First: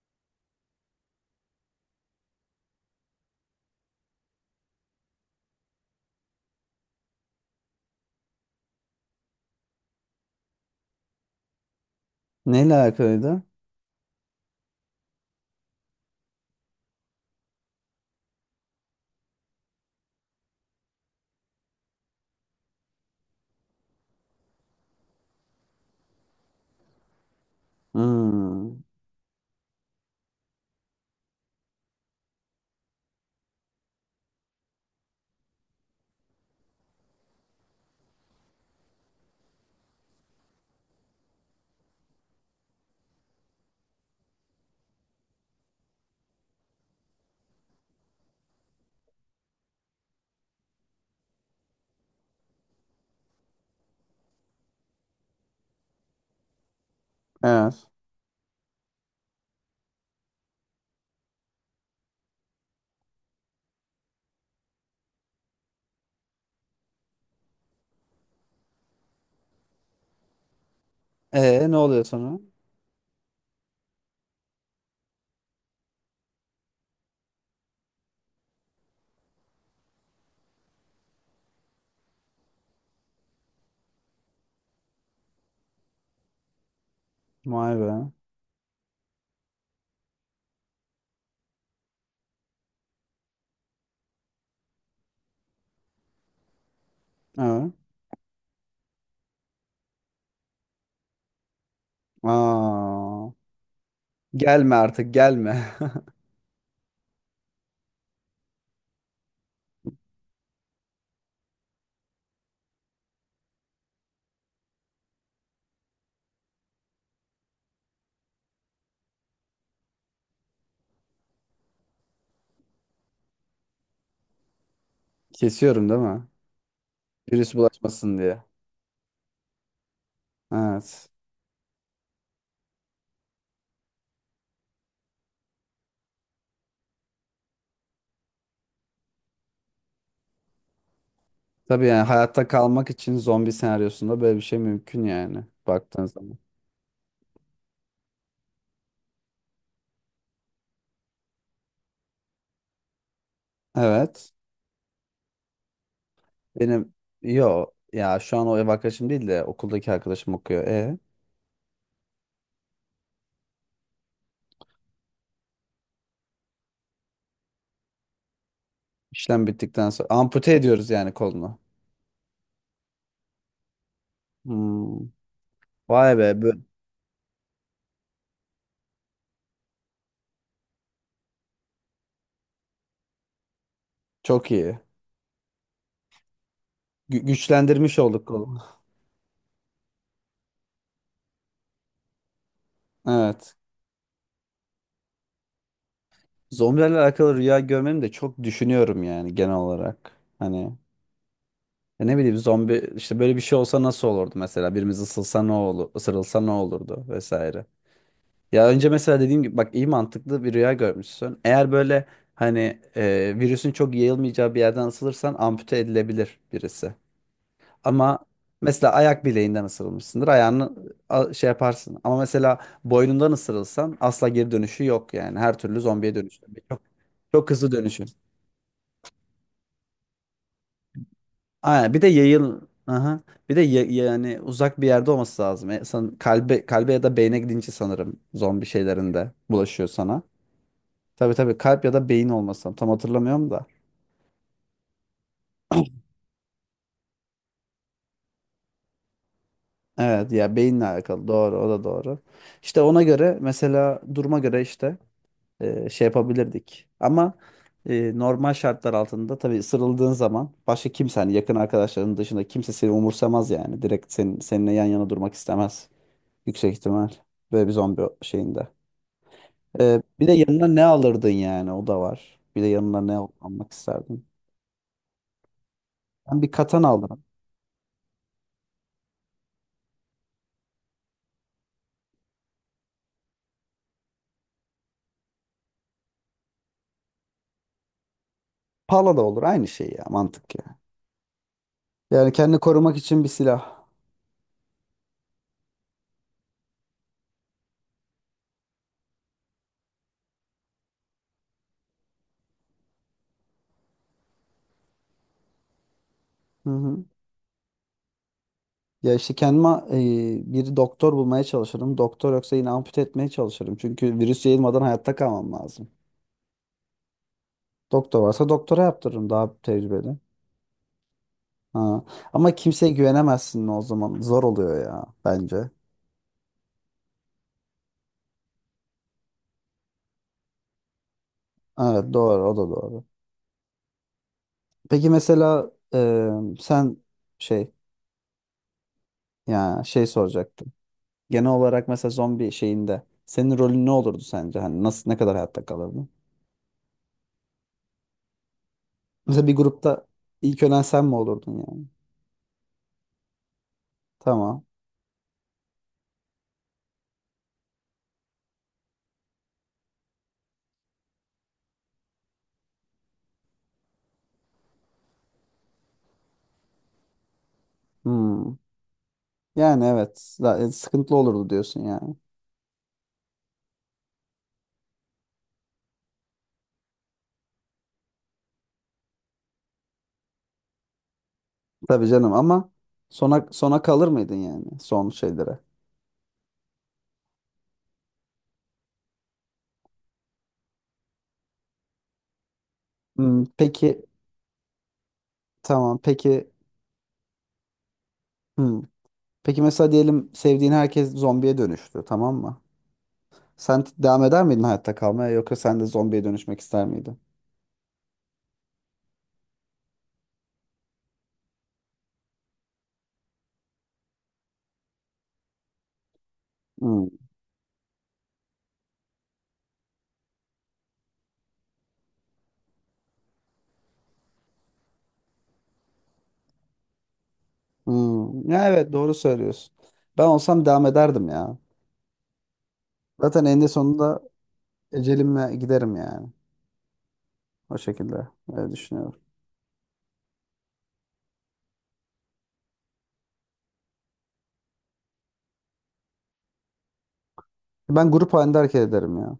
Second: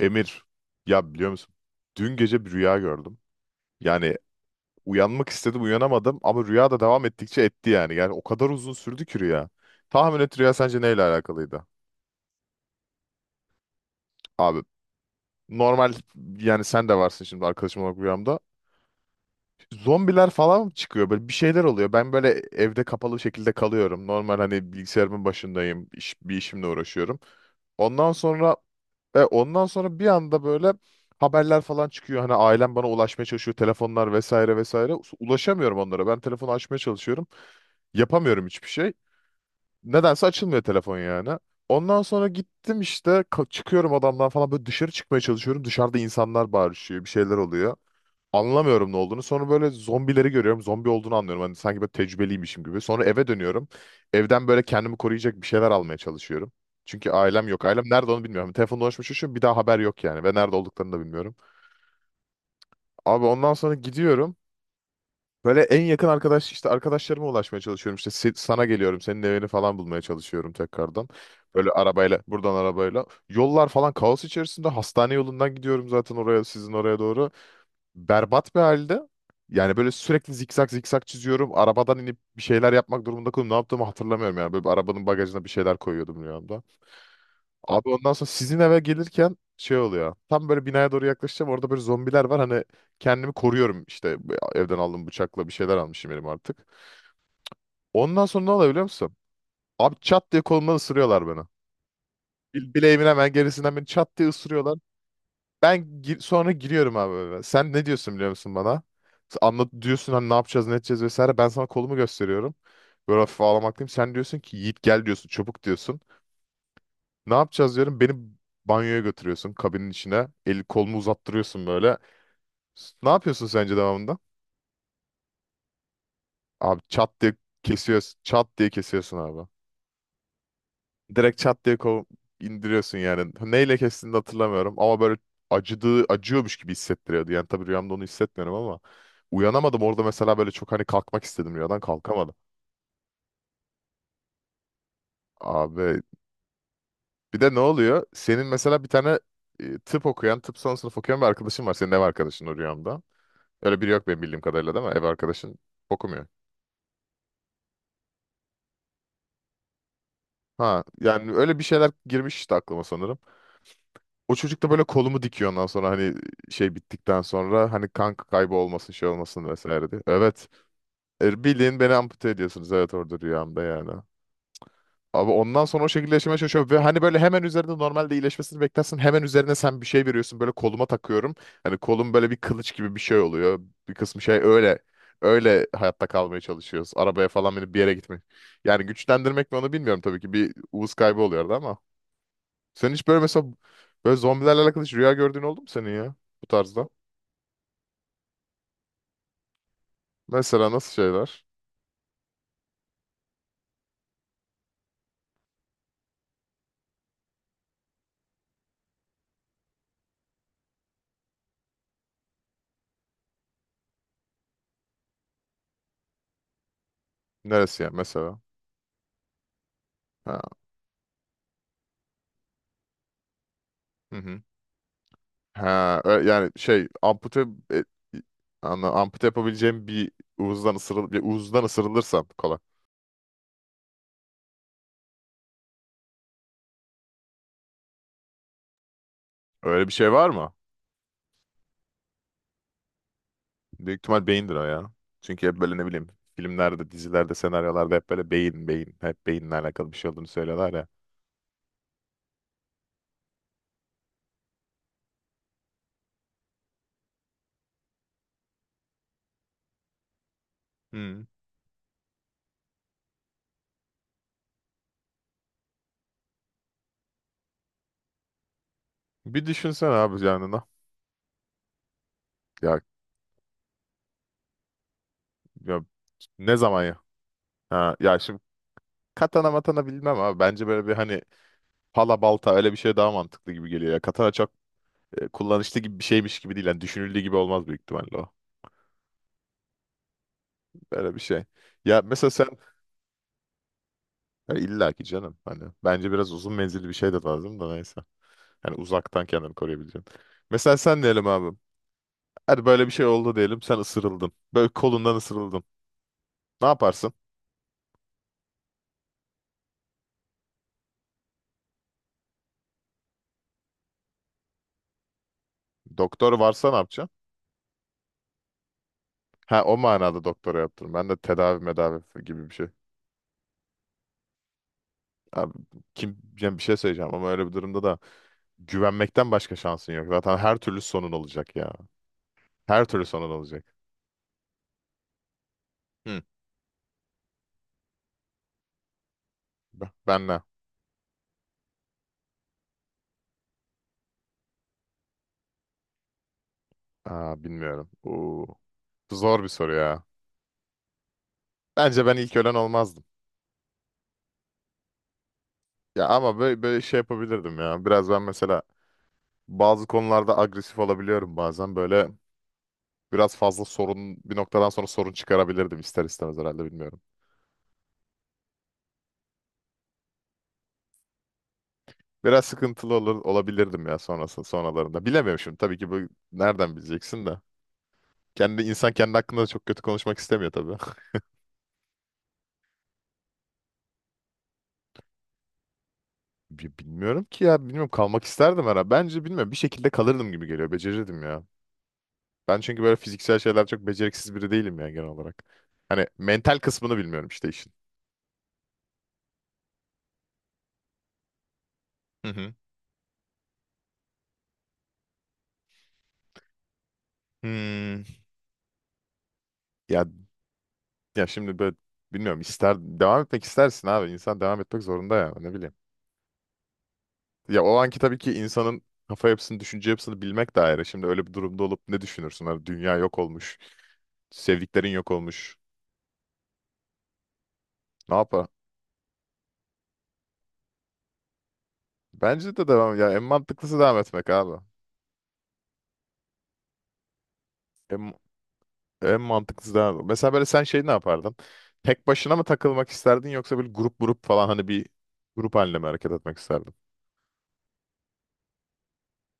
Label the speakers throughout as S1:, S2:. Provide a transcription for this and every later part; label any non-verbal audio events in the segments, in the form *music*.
S1: Emir, ya biliyor musun? Dün gece bir rüya gördüm. Yani uyanmak istedim, uyanamadım ama rüya da devam ettikçe etti yani. Yani o kadar uzun sürdü ki rüya. Tahmin et, rüya sence neyle alakalıydı?
S2: Neyle alakalıydı?
S1: Abi normal, yani sen de varsın şimdi arkadaşım olarak rüyamda. Zombiler falan çıkıyor, böyle bir şeyler oluyor. Ben böyle evde kapalı şekilde kalıyorum. Normal, hani bilgisayarımın başındayım, iş, bir işimle uğraşıyorum. Ondan sonra
S2: Hmm.
S1: Ve ondan sonra bir anda böyle haberler falan çıkıyor. Hani ailem bana ulaşmaya çalışıyor. Telefonlar vesaire vesaire. Ulaşamıyorum onlara. Ben telefonu açmaya çalışıyorum. Yapamıyorum hiçbir şey. Nedense açılmıyor telefon yani. Ondan sonra gittim işte, çıkıyorum adamdan falan, böyle dışarı çıkmaya çalışıyorum. Dışarıda insanlar bağırışıyor. Bir şeyler oluyor. Anlamıyorum ne olduğunu. Sonra böyle zombileri görüyorum. Zombi olduğunu anlıyorum. Hani sanki böyle tecrübeliymişim gibi. Sonra eve dönüyorum. Evden böyle kendimi koruyacak bir şeyler almaya çalışıyorum. Çünkü ailem yok. Ailem
S2: Evet.
S1: nerede onu bilmiyorum. Telefonda konuşmuş şu, bir daha haber yok yani. Ve nerede olduklarını da bilmiyorum. Abi ondan sonra gidiyorum. Böyle en yakın arkadaş işte, arkadaşlarıma ulaşmaya çalışıyorum. İşte sana geliyorum. Senin evini falan bulmaya çalışıyorum tekrardan. Böyle
S2: E ne oluyor
S1: arabayla
S2: sonra?
S1: buradan, arabayla. Yollar falan kaos içerisinde. Hastane yolundan gidiyorum zaten oraya, sizin oraya doğru, berbat bir halde. Yani böyle sürekli zikzak zikzak çiziyorum. Arabadan inip bir şeyler yapmak durumunda kalıyorum. Ne yaptığımı hatırlamıyorum yani. Böyle bir arabanın bagajına bir şeyler koyuyordum rüyamda.
S2: Vay
S1: Abi ondan
S2: be.
S1: sonra sizin eve gelirken şey oluyor. Tam böyle binaya doğru yaklaşacağım. Orada böyle zombiler var. Hani kendimi koruyorum işte, evden aldığım bıçakla bir şeyler almışım elim artık.
S2: Evet.
S1: Ondan sonra ne oluyor biliyor musun? Abi çat diye kolumdan ısırıyorlar beni. Bileğimin
S2: Aa.
S1: hemen gerisinden beni çat diye
S2: Gelme
S1: ısırıyorlar.
S2: artık gelme.
S1: Ben sonra giriyorum abi eve. Sen ne diyorsun biliyor musun bana? Sen "anlat" diyorsun, hani "ne yapacağız, ne edeceğiz" vesaire. Ben sana kolumu gösteriyorum. Böyle hafif ağlamaklıyım. Sen diyorsun ki, "Yiğit gel" diyorsun, "çabuk" diyorsun. "Ne yapacağız?" diyorum. Beni banyoya götürüyorsun, kabinin içine. El kolumu uzattırıyorsun böyle. Ne yapıyorsun sence devamında?
S2: *laughs* Kesiyorum değil mi?
S1: Abi çat diye
S2: Virüs bulaşmasın
S1: kesiyorsun.
S2: diye.
S1: Çat diye kesiyorsun abi.
S2: Evet.
S1: Direkt çat diye indiriyorsun yani. Neyle kestiğini de hatırlamıyorum ama böyle acıyormuş gibi hissettiriyordu. Yani tabii rüyamda onu hissetmiyorum ama uyanamadım orada mesela, böyle çok hani kalkmak istedim rüyadan,
S2: Tabii yani
S1: kalkamadım.
S2: hayatta kalmak için zombi senaryosunda böyle bir şey mümkün yani
S1: Abi
S2: baktığın zaman.
S1: bir de ne oluyor? Senin mesela bir tane tıp son sınıf okuyan bir arkadaşın var. Senin ev arkadaşın o rüyamda. Öyle biri yok benim
S2: Evet.
S1: bildiğim kadarıyla, değil mi? Ev arkadaşın okumuyor.
S2: Benim yo ya şu an o ev arkadaşım değil de okuldaki arkadaşım okuyor.
S1: Ha,
S2: E
S1: yani öyle bir şeyler girmiş işte aklıma sanırım. O çocuk da böyle kolumu dikiyor, ondan sonra hani şey bittikten sonra, hani kan kaybı olmasın, şey
S2: işlem
S1: olmasın vesaire
S2: bittikten
S1: diye.
S2: sonra
S1: Evet.
S2: ampute ediyoruz yani kolunu.
S1: Bildiğin beni ampute ediyorsunuz, evet, orada rüyamda yani.
S2: Hmm.
S1: Abi ondan sonra o
S2: Vay
S1: şekilde
S2: be
S1: yaşamaya çalışıyorum ve hani böyle hemen üzerinde normalde iyileşmesini beklersin. Hemen üzerine sen bir şey veriyorsun, böyle koluma takıyorum. Hani kolum böyle bir kılıç gibi bir şey oluyor. Bir kısmı şey,
S2: çok
S1: öyle
S2: iyi.
S1: öyle hayatta kalmaya çalışıyoruz.
S2: Gü-
S1: Arabaya falan binip bir yere
S2: güçlendirmiş
S1: gitmek.
S2: olduk kolu.
S1: Yani güçlendirmek mi onu bilmiyorum tabii ki. Bir uğuz kaybı oluyordu ama. Sen hiç böyle mesela,
S2: Evet.
S1: böyle zombilerle alakalı hiç rüya gördüğün oldu mu senin ya? Bu tarzda.
S2: Zombilerle alakalı rüya görmemi de çok düşünüyorum yani genel olarak.
S1: Mesela
S2: Hani
S1: nasıl şeyler?
S2: ya ne bileyim zombi işte böyle bir şey olsa nasıl olurdu mesela birimiz ısılsa ne olur, ısırılsa ne olurdu vesaire. Ya önce mesela dediğim gibi bak iyi mantıklı bir rüya görmüşsün. Eğer böyle hani virüsün çok yayılmayacağı bir yerden ısılırsan ampute edilebilir birisi.
S1: Neresi ya
S2: Ama
S1: mesela?
S2: mesela ayak bileğinden ısırılmışsındır.
S1: Ha.
S2: Ayağını şey yaparsın. Ama mesela boynundan ısırılsan
S1: Hı
S2: asla
S1: hı.
S2: geri dönüşü yok yani. Her türlü
S1: Ha,
S2: zombiye
S1: yani
S2: dönüştün. Çok,
S1: şey
S2: çok hızlı
S1: e,
S2: dönüşün.
S1: ampute yapabileceğim bir, uzdan ısırıl bir uzdan
S2: Aynen. Bir de
S1: ısırılırsam kolay.
S2: yayıl. Aha. Bir de yani uzak bir yerde olması lazım. Kalbe ya da beyne gidince sanırım zombi şeylerinde
S1: Öyle
S2: bulaşıyor
S1: bir şey
S2: sana.
S1: var mı?
S2: Tabii tabii kalp ya da beyin olmasın. Tam hatırlamıyorum da.
S1: Büyük ihtimal beyindir o ya. Çünkü hep böyle ne
S2: *clears throat*
S1: bileyim, filmlerde, dizilerde, senaryolarda hep böyle beyin, beyin, hep beyinle alakalı bir şey olduğunu
S2: Evet ya
S1: söylüyorlar
S2: beyinle
S1: ya.
S2: alakalı doğru, o da doğru. İşte ona göre mesela duruma göre işte şey yapabilirdik. Ama normal şartlar altında tabii sırıldığın zaman başka kimse
S1: Hı.
S2: hani yakın arkadaşların dışında kimse seni umursamaz yani. Direkt seninle yan yana durmak istemez. Yüksek ihtimal. Böyle bir zombi şeyinde.
S1: Bir düşünsene
S2: E,
S1: abi
S2: bir de
S1: yanına.
S2: yanına ne alırdın yani, o da var. Bir de
S1: Ya,
S2: yanına ne almak isterdin?
S1: ya
S2: Ben bir
S1: ne
S2: katan
S1: zaman ya?
S2: aldım.
S1: Ha, ya şimdi katana matana bilmem abi. Bence böyle bir hani pala balta, öyle bir şey daha mantıklı gibi geliyor ya. Katana çok kullanışlı gibi bir şeymiş gibi değil. Yani düşünüldüğü gibi olmaz büyük ihtimalle o.
S2: Pala da olur aynı şey ya, mantık ya.
S1: Böyle bir şey. Ya mesela
S2: Yani
S1: sen
S2: kendini korumak için bir silah.
S1: ya illa ki canım, hani bence biraz uzun menzilli bir şey de lazım da neyse. Yani uzaktan kendini koruyabileceksin. Mesela sen diyelim abi. Hadi böyle bir şey oldu diyelim. Sen ısırıldın. Böyle kolundan ısırıldın. Ne
S2: Hı hı.
S1: yaparsın?
S2: Ya işte kendime bir doktor bulmaya çalışırım. Doktor yoksa yine ampute etmeye çalışırım. Çünkü virüs yayılmadan hayatta kalmam lazım.
S1: Doktor varsa ne yapacaksın?
S2: Doktor varsa doktora yaptırırım, daha
S1: Ha, o
S2: tecrübeli.
S1: manada doktora yaptırım. Ben de tedavi medavi
S2: Ha.
S1: gibi bir
S2: Ama
S1: şey.
S2: kimseye güvenemezsin o zaman. Zor oluyor ya
S1: Abi
S2: bence.
S1: kim, yani bir şey söyleyeceğim ama öyle bir durumda da güvenmekten başka şansın yok. Zaten her türlü sonun olacak ya.
S2: Evet, doğru, o da
S1: Her
S2: doğru.
S1: türlü sonun olacak.
S2: Peki mesela
S1: Hı.
S2: sen şey ya şey
S1: Ben ne?
S2: soracaktım. Genel olarak mesela zombi şeyinde senin rolün ne olurdu sence? Hani nasıl, ne kadar hayatta kalırdın?
S1: Aa, bilmiyorum. Oo, zor
S2: Mesela
S1: bir
S2: bir
S1: soru ya.
S2: grupta ilk ölen sen mi olurdun yani?
S1: Bence ben ilk ölen olmazdım.
S2: Tamam.
S1: Ya ama böyle şey yapabilirdim ya. Biraz ben mesela bazı konularda agresif olabiliyorum bazen. Böyle biraz fazla sorun, bir noktadan sonra sorun çıkarabilirdim ister istemez herhalde, bilmiyorum.
S2: Hmm. Yani evet. Sıkıntılı olurdu diyorsun yani.
S1: Biraz sıkıntılı olabilirdim ya sonralarında. Bilemiyorum şimdi tabii ki bu, nereden bileceksin de. Kendi insan kendi hakkında da çok kötü konuşmak istemiyor tabii.
S2: Tabii canım, ama sona sona kalır mıydın yani, son şeylere?
S1: Bilmiyorum ki ya, bilmiyorum, kalmak isterdim herhalde. Bence bilmiyorum, bir şekilde kalırdım gibi geliyor. Becerirdim ya. Ben çünkü böyle fiziksel
S2: Hmm,
S1: şeyler çok
S2: peki,
S1: beceriksiz biri değilim ya genel olarak.
S2: tamam,
S1: Hani
S2: peki.
S1: mental kısmını bilmiyorum işte işin.
S2: Hmm. Peki mesela diyelim, sevdiğin herkes zombiye dönüştü,
S1: Hı
S2: tamam
S1: hı.
S2: mı? Sen devam eder miydin hayatta kalmaya, yoksa sen de zombiye dönüşmek ister miydin?
S1: Hmm. Ya ya şimdi böyle bilmiyorum, ister devam etmek istersin abi. İnsan devam etmek zorunda ya, ne bileyim.
S2: Hmm.
S1: Ya o anki tabii ki insanın kafa yapısını, düşünce yapısını bilmek de ayrı. Şimdi öyle bir durumda olup ne düşünürsün? Hani dünya yok olmuş. Sevdiklerin yok olmuş. Ne yapar?
S2: Hmm. Ya evet, doğru söylüyorsun. Ben olsam devam ederdim ya.
S1: Bence de devam, ya en
S2: Zaten eninde
S1: mantıklısı devam
S2: sonunda
S1: etmek abi.
S2: ecelimle giderim yani. O
S1: En
S2: şekilde, öyle düşünüyorum.
S1: En mantıklısı da, mesela böyle sen şey ne yapardın? Tek başına mı takılmak isterdin, yoksa böyle grup grup falan, hani bir grup halinde mi hareket etmek isterdin?
S2: Ben grup halinde hareket ederim ya.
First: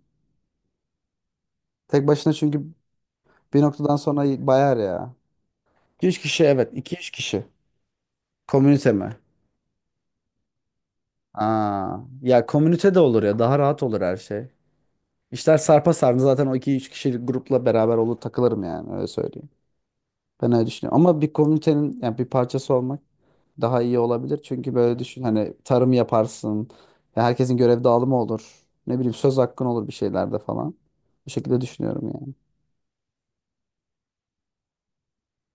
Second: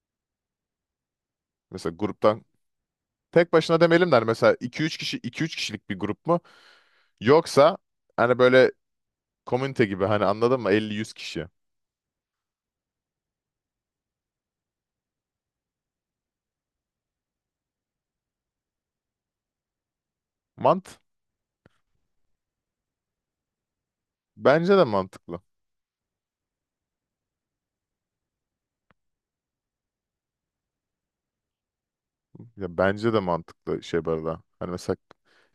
S1: Mesela
S2: Tek başına
S1: gruptan
S2: çünkü.
S1: tek
S2: Bir
S1: başına
S2: noktadan
S1: demeyelim de, hani
S2: sonra
S1: mesela
S2: bayar
S1: iki üç
S2: ya.
S1: kişi 2-3 kişilik bir
S2: 2-3
S1: grup mu?
S2: kişi, evet. 2-3 kişi.
S1: Yoksa hani böyle
S2: Komünite mi?
S1: komünite gibi, hani, anladın mı? 50-100 kişi.
S2: Aa, ya komünite de olur ya. Daha rahat olur her şey. İşler sarpa sardı. Zaten o 2-3 kişilik grupla beraber olur, takılırım yani. Öyle söyleyeyim. Ben öyle
S1: Mant
S2: düşünüyorum. Ama bir komünitenin yani bir parçası olmak daha iyi olabilir. Çünkü
S1: Bence de
S2: böyle düşün,
S1: mantıklı.
S2: hani tarım yaparsın. Ya herkesin görev dağılımı olur. Ne bileyim, söz hakkın olur bir şeylerde falan. Bu şekilde düşünüyorum yani.
S1: Ya bence de mantıklı şey bu arada. Hani mesela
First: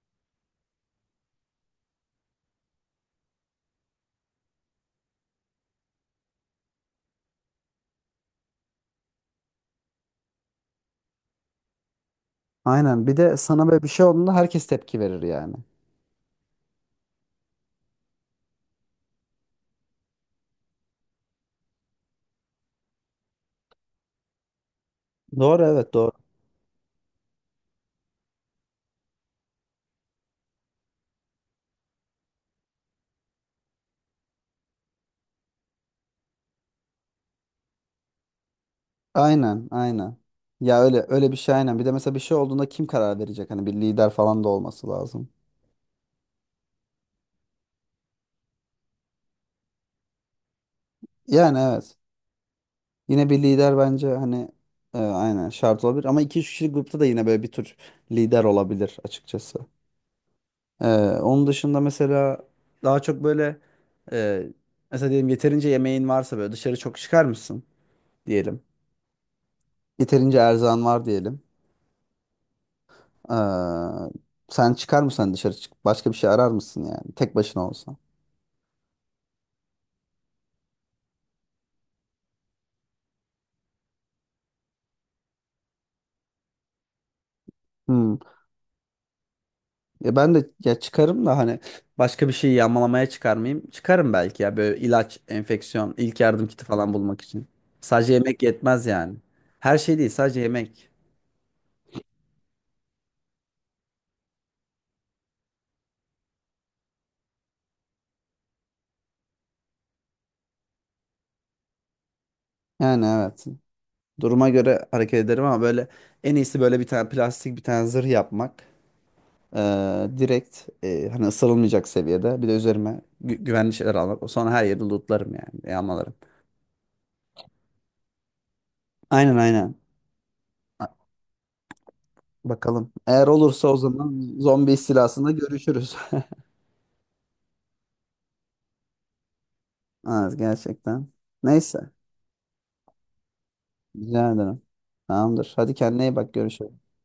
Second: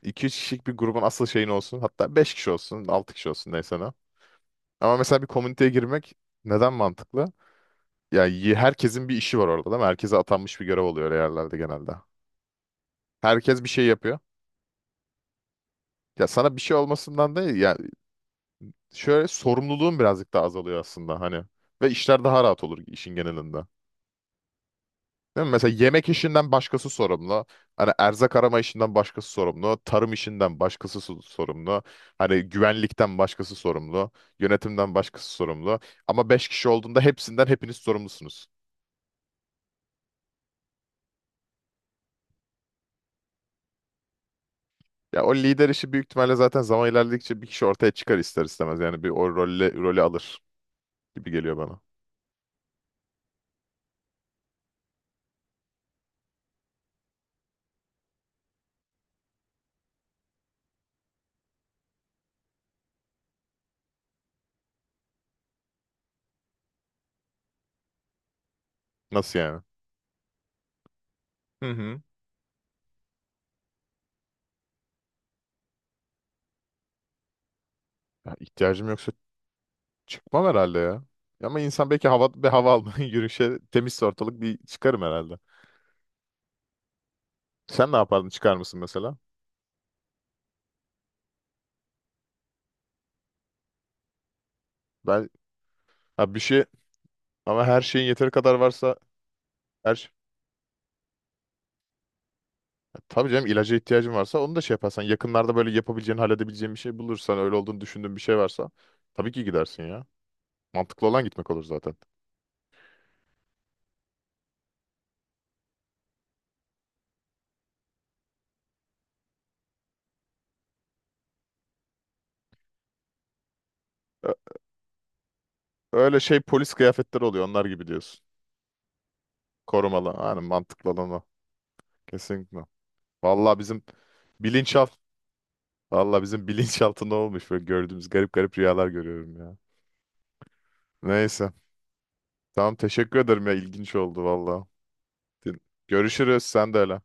S1: iki üç kişilik bir grubun asıl şeyin olsun. Hatta 5 kişi olsun, 6 kişi olsun, neyse ne. Ama mesela bir komüniteye girmek neden mantıklı? Yani herkesin bir işi var orada, değil mi? Herkese atanmış bir görev oluyor yerlerde genelde.
S2: Aynen. Bir de
S1: Herkes
S2: sana
S1: bir
S2: böyle
S1: şey
S2: bir şey
S1: yapıyor.
S2: olduğunda herkes tepki verir yani.
S1: Ya sana bir şey olmasından değil ya, şöyle sorumluluğun birazcık daha azalıyor aslında hani. Ve işler daha rahat olur işin genelinde. Değil mi?
S2: Doğru,
S1: Mesela
S2: evet,
S1: yemek
S2: doğru.
S1: işinden başkası sorumlu. Hani erzak arama işinden başkası sorumlu. Tarım işinden başkası sorumlu. Hani güvenlikten başkası sorumlu. Yönetimden başkası sorumlu. Ama 5 kişi olduğunda hepiniz sorumlusunuz.
S2: Aynen, aynen. Ya öyle öyle bir şey, aynen. Bir de mesela bir şey olduğunda kim karar verecek? Hani bir lider falan da olması
S1: Ya
S2: lazım.
S1: o lider işi büyük ihtimalle zaten zaman ilerledikçe bir kişi ortaya çıkar ister istemez. Yani bir o rolü alır gibi geliyor
S2: Yani
S1: bana.
S2: evet. Yine bir lider bence hani aynen şart olabilir. Ama iki üç kişilik grupta da yine böyle bir tür lider olabilir açıkçası. E, onun dışında mesela daha çok böyle e, mesela diyelim, yeterince yemeğin varsa böyle dışarı çok çıkar mısın diyelim.
S1: Nasıl yani?
S2: Yeterince erzağın var diyelim.
S1: Hı hı.
S2: E, sen çıkar mısın, hani dışarı çık? Başka bir şey arar mısın yani, tek başına olsan?
S1: Ya ihtiyacım yoksa çıkmam herhalde ya. Ama insan belki hava, bir hava almaya *laughs* yürüyüşe, temizse ortalık, bir çıkarım herhalde. Sen ne
S2: Hmm.
S1: yapardın? Çıkar mısın mesela?
S2: Ya ben de, ya çıkarım da hani başka bir şey yağmalamaya çıkarmayayım. Çıkarım belki ya, böyle ilaç,
S1: Ben
S2: enfeksiyon, ilk
S1: ha bir
S2: yardım
S1: şey
S2: kiti falan bulmak için.
S1: ama her şeyin
S2: Sadece
S1: yeteri
S2: yemek
S1: kadar
S2: yetmez
S1: varsa,
S2: yani. Her
S1: her
S2: şey, değil
S1: şey.
S2: sadece yemek.
S1: Ya tabii canım, ilaca ihtiyacın varsa onu da şey yaparsan, yakınlarda böyle yapabileceğin, halledebileceğin bir şey bulursan, öyle olduğunu düşündüğün bir şey varsa tabii ki gidersin ya. Mantıklı olan gitmek olur zaten.
S2: Yani evet. Duruma göre hareket ederim, ama böyle en iyisi böyle bir tane plastik bir tane zırh yapmak. Direkt hani ısırılmayacak seviyede. Bir de üzerime güvenli şeyler almak. Sonra her yeri lootlarım yani, yağmalarım.
S1: Öyle şey, polis kıyafetleri oluyor onlar gibi diyorsun.
S2: Aynen, aynen.
S1: Korumalı. Yani mantıklı olan o. Kesinlikle.
S2: Bakalım. Eğer
S1: Vallahi
S2: olursa, o
S1: bizim
S2: zaman zombi
S1: bilinçaltı
S2: istilasında görüşürüz.
S1: Vallahi
S2: *laughs*
S1: bizim *laughs* bilinçaltında olmuş böyle gördüğümüz garip garip rüyalar görüyorum ya.
S2: Az gerçekten.
S1: Neyse.
S2: Neyse.
S1: Tamam, teşekkür ederim ya, ilginç oldu
S2: Rica ederim.
S1: vallahi.
S2: Tamamdır. Hadi kendine iyi bak.
S1: Görüşürüz, sen de
S2: Görüşürüz.
S1: öyle.